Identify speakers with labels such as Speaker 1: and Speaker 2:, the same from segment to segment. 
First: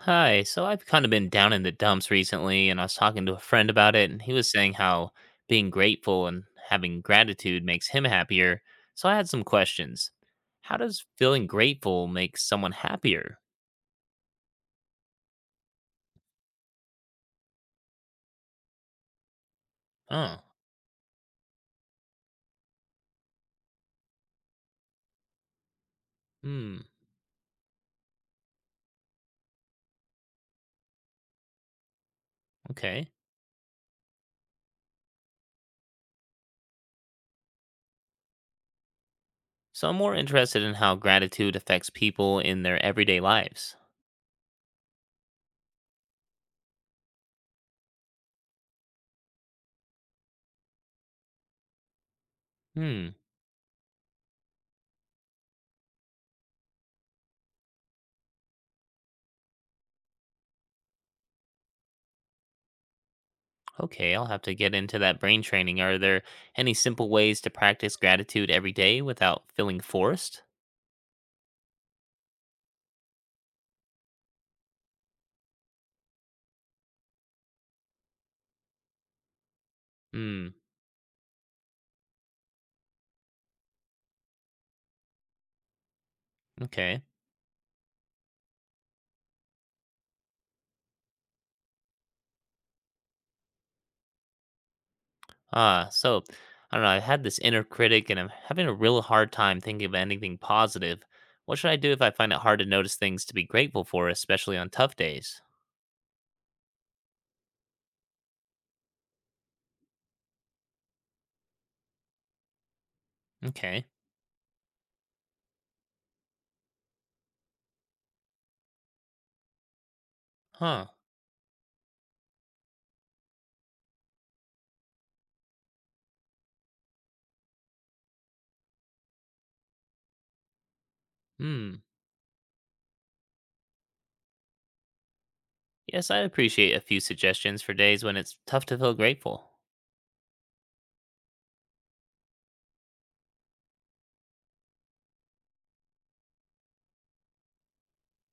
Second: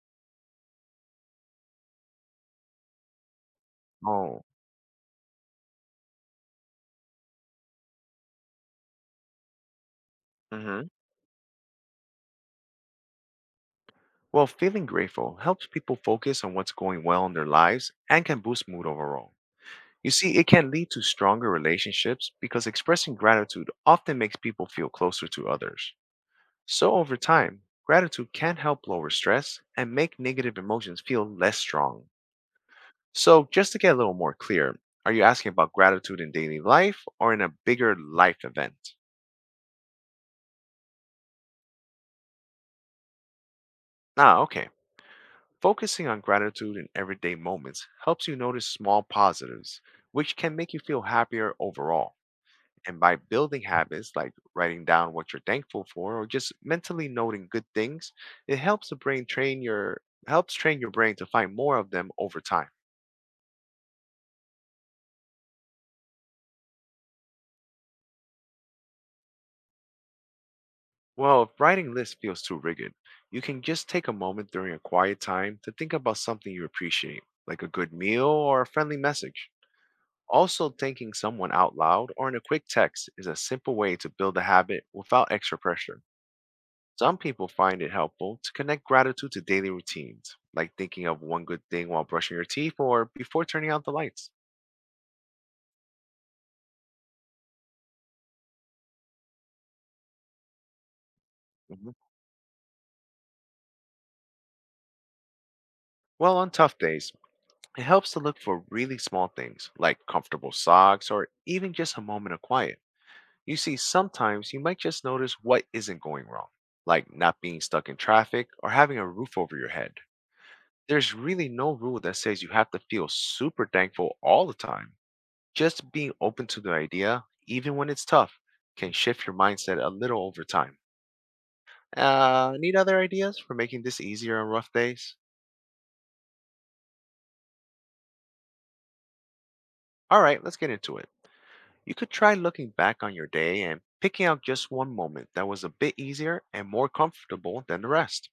Speaker 1: Hi, so I've kind of been down in the dumps recently, and I was talking to a friend about it, and he
Speaker 2: Oh,
Speaker 1: was saying how being grateful and having gratitude makes him happier. So I had some questions. How
Speaker 2: hmm.
Speaker 1: does feeling grateful make someone happier?
Speaker 2: Well, feeling grateful helps people focus on what's going well in their lives and can boost mood overall. You see,
Speaker 1: Oh,
Speaker 2: it can lead to stronger relationships because expressing gratitude often makes people feel closer to others.
Speaker 1: hmm,
Speaker 2: So, over time, gratitude can help lower stress and make negative emotions feel less strong.
Speaker 1: okay.
Speaker 2: So, just to get a little more clear, are you asking about gratitude in daily life or in a bigger life event?
Speaker 1: So I'm more interested in how gratitude affects people in their everyday lives.
Speaker 2: Ah, okay. Focusing on gratitude in everyday moments helps you notice small positives, which can make you feel happier overall. And
Speaker 1: Hmm,
Speaker 2: by building habits like writing down what you're thankful for or just mentally noting good things, it helps the brain train your helps train your brain to find more of them over time.
Speaker 1: okay, I'll have to get into that brain training. Are there any simple ways to practice gratitude every day without feeling forced?
Speaker 2: Well, if writing lists feels too rigid, you can just take a moment during a quiet time to think about something you appreciate, like a good meal or a friendly message.
Speaker 1: Hmm,
Speaker 2: Also, thanking someone out loud or in a quick text is a simple way to build a habit without extra pressure.
Speaker 1: okay.
Speaker 2: Some people find it helpful to connect gratitude to daily routines, like thinking of one good thing while brushing your teeth or before turning out the lights.
Speaker 1: Ah, so I don't know. I've had this inner critic and I'm having a real hard time thinking of anything positive. What should I do
Speaker 2: Mhm.
Speaker 1: if I find it hard to notice things to be grateful for, especially on tough days?
Speaker 2: Well, on tough days, it helps to look for really small things, like comfortable socks or even just a moment of quiet. You see,
Speaker 1: Okay.
Speaker 2: sometimes you might just notice what isn't going wrong, like not being stuck in traffic or having a roof over your head.
Speaker 1: Huh.
Speaker 2: There's really no rule that says you have to feel super thankful all the time. Just being open to the idea, even when it's tough, can shift your mindset a little over time.
Speaker 1: Hmm.
Speaker 2: Need other ideas for making this easier on rough days?
Speaker 1: Yes, I'd appreciate a few suggestions for days when it's tough to feel grateful.
Speaker 2: All right, let's get into it. You could try looking back on your day and picking out just one moment that was a bit easier and more comfortable than the rest.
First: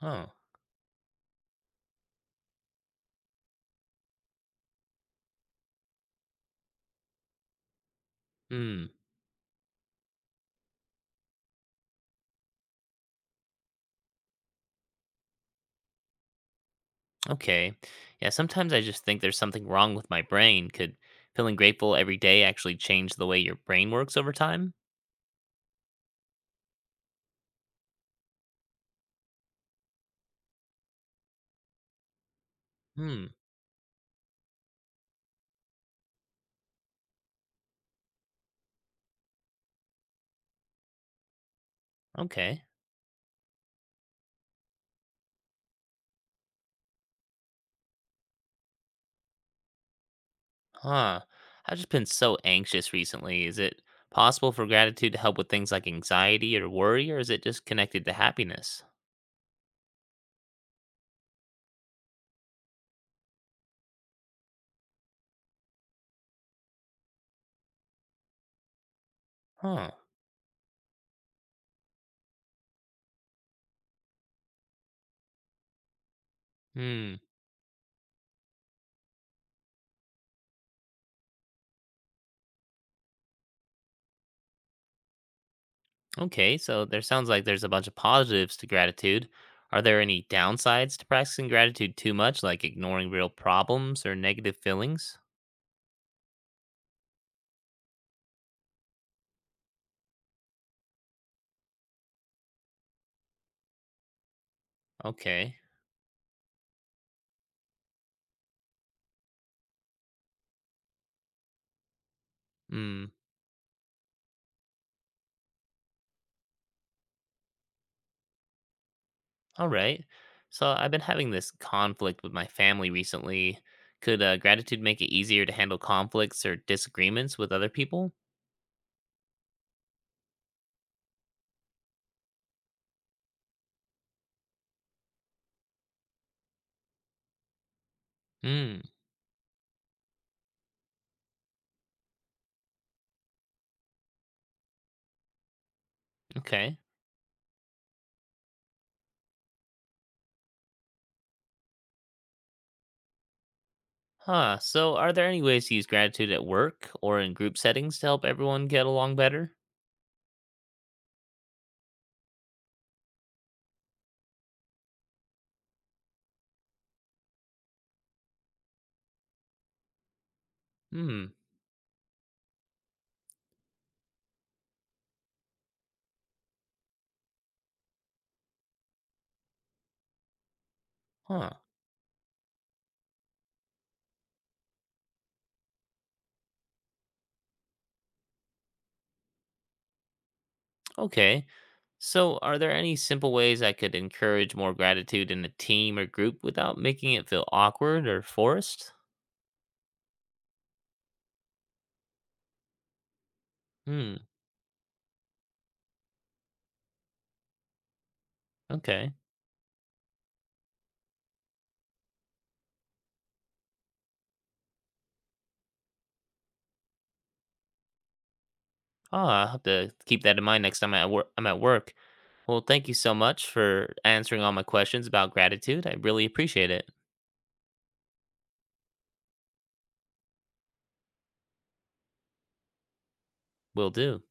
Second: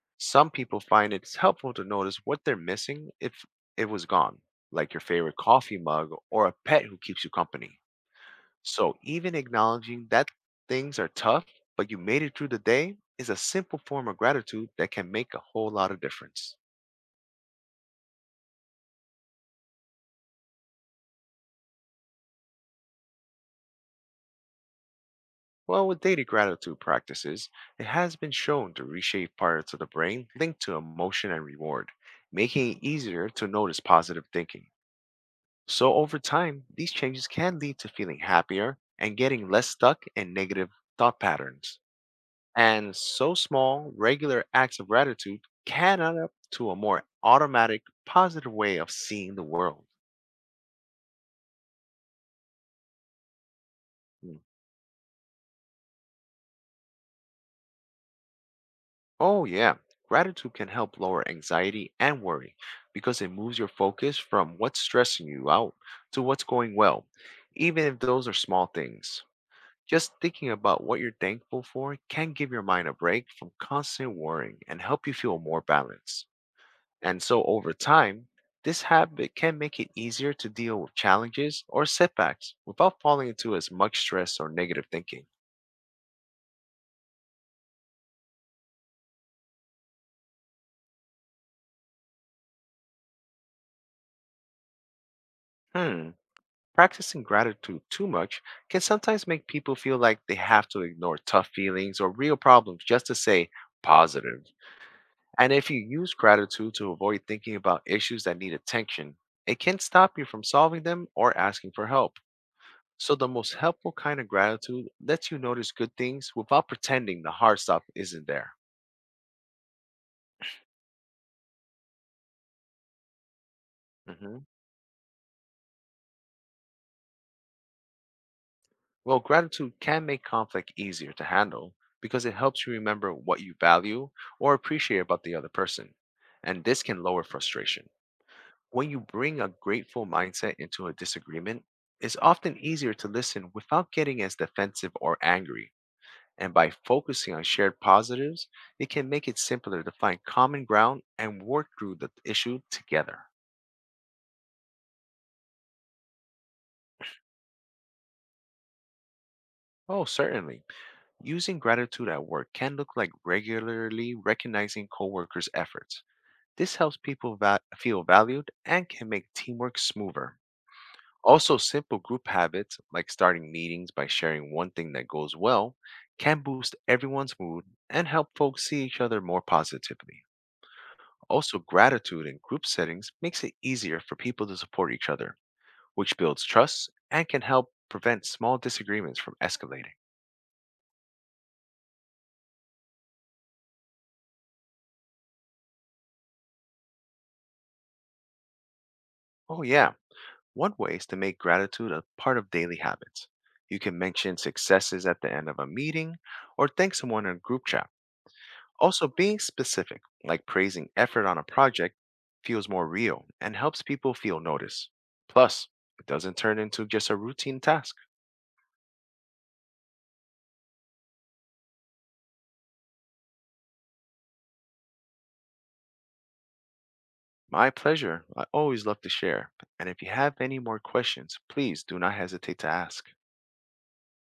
Speaker 1: Oh.
Speaker 2: Some people find it's helpful to notice what they're missing if it was gone, like your favorite coffee mug or a pet who keeps you company.
Speaker 1: Hmm.
Speaker 2: So even acknowledging that things are tough, but you made it through the day is a simple form of gratitude that can make a whole lot of difference.
Speaker 1: Okay. Yeah, sometimes I just think there's something wrong with my brain. Could feeling grateful every day actually change the way your brain works over time?
Speaker 2: Well, with daily gratitude practices, it has been shown to reshape parts of the brain linked to emotion and reward, making it
Speaker 1: Hmm.
Speaker 2: easier to notice positive thinking. So over time, these changes can lead to feeling happier and getting less stuck in negative thought patterns.
Speaker 1: Okay.
Speaker 2: And so small, regular acts of gratitude can add up to a more automatic, positive way of seeing the world.
Speaker 1: Huh. I've just been so anxious recently. Is it
Speaker 2: Mm.
Speaker 1: possible for gratitude to help with things like anxiety or worry, or is it just connected to happiness?
Speaker 2: Oh, yeah. Gratitude can help lower anxiety and worry because it moves your focus from what's stressing you out to what's going well, even if those are small things.
Speaker 1: Huh.
Speaker 2: Just thinking about what you're thankful for can give your mind a break from constant worrying and help you feel more balanced.
Speaker 1: Hmm.
Speaker 2: And so over time, this habit can make it easier to deal with challenges or setbacks without falling into as much stress or negative thinking.
Speaker 1: Okay, so there sounds like there's a bunch of positives to gratitude. Are there any downsides to practicing gratitude too much, like ignoring real problems or negative feelings?
Speaker 2: Hmm, practicing gratitude too much can sometimes make people feel like they have to ignore tough feelings or real problems just to say positive. And
Speaker 1: Okay.
Speaker 2: if you use gratitude to avoid thinking about issues that need attention, it can stop you from solving them or asking for help.
Speaker 1: Hmm.
Speaker 2: So, the most helpful kind of gratitude lets you notice good things without pretending the hard stuff isn't there.
Speaker 1: All right. So I've been having this conflict with my family recently. Could
Speaker 2: Hmm.
Speaker 1: gratitude make it easier to handle conflicts or disagreements with other people?
Speaker 2: Well, gratitude can make conflict easier to handle because it helps you remember what you value or appreciate about the other person. And this can lower frustration.
Speaker 1: Hmm.
Speaker 2: When you bring a grateful mindset into a disagreement, it's often easier to listen without getting as defensive or angry. And by
Speaker 1: Okay.
Speaker 2: focusing on shared positives, it can make it simpler to find common ground and work through the issue together.
Speaker 1: Huh. So, are there any ways to use gratitude at work or in group settings to help everyone get along better?
Speaker 2: Oh, certainly. Using gratitude at work can look like regularly recognizing coworkers' efforts. This helps people feel valued and can make teamwork smoother.
Speaker 1: Hmm.
Speaker 2: Also, simple group habits like starting meetings by sharing one thing that goes well can boost everyone's mood and help folks see each other more positively.
Speaker 1: Huh.
Speaker 2: Also, gratitude in group settings makes it easier for people to support each other, which builds trust and can help prevent small disagreements from escalating.
Speaker 1: Okay. So, are there any simple ways I could encourage more gratitude in a team or group without making it feel awkward or forced?
Speaker 2: Oh, yeah. One way is to make gratitude a part of daily habits. You can
Speaker 1: Hmm.
Speaker 2: mention successes at the end of a meeting or thank someone in a group chat. Also,
Speaker 1: Okay.
Speaker 2: being specific, like praising effort on a project, feels more real and helps people feel noticed. Plus, it doesn't turn into just a routine task.
Speaker 1: Ah, I'll have to keep that in mind next time I'm at work. Well, thank you so much for answering all my questions about gratitude. I really appreciate it.
Speaker 2: My pleasure. I always love to share. And if you have any more questions, please do not hesitate to ask.
Speaker 1: Will do.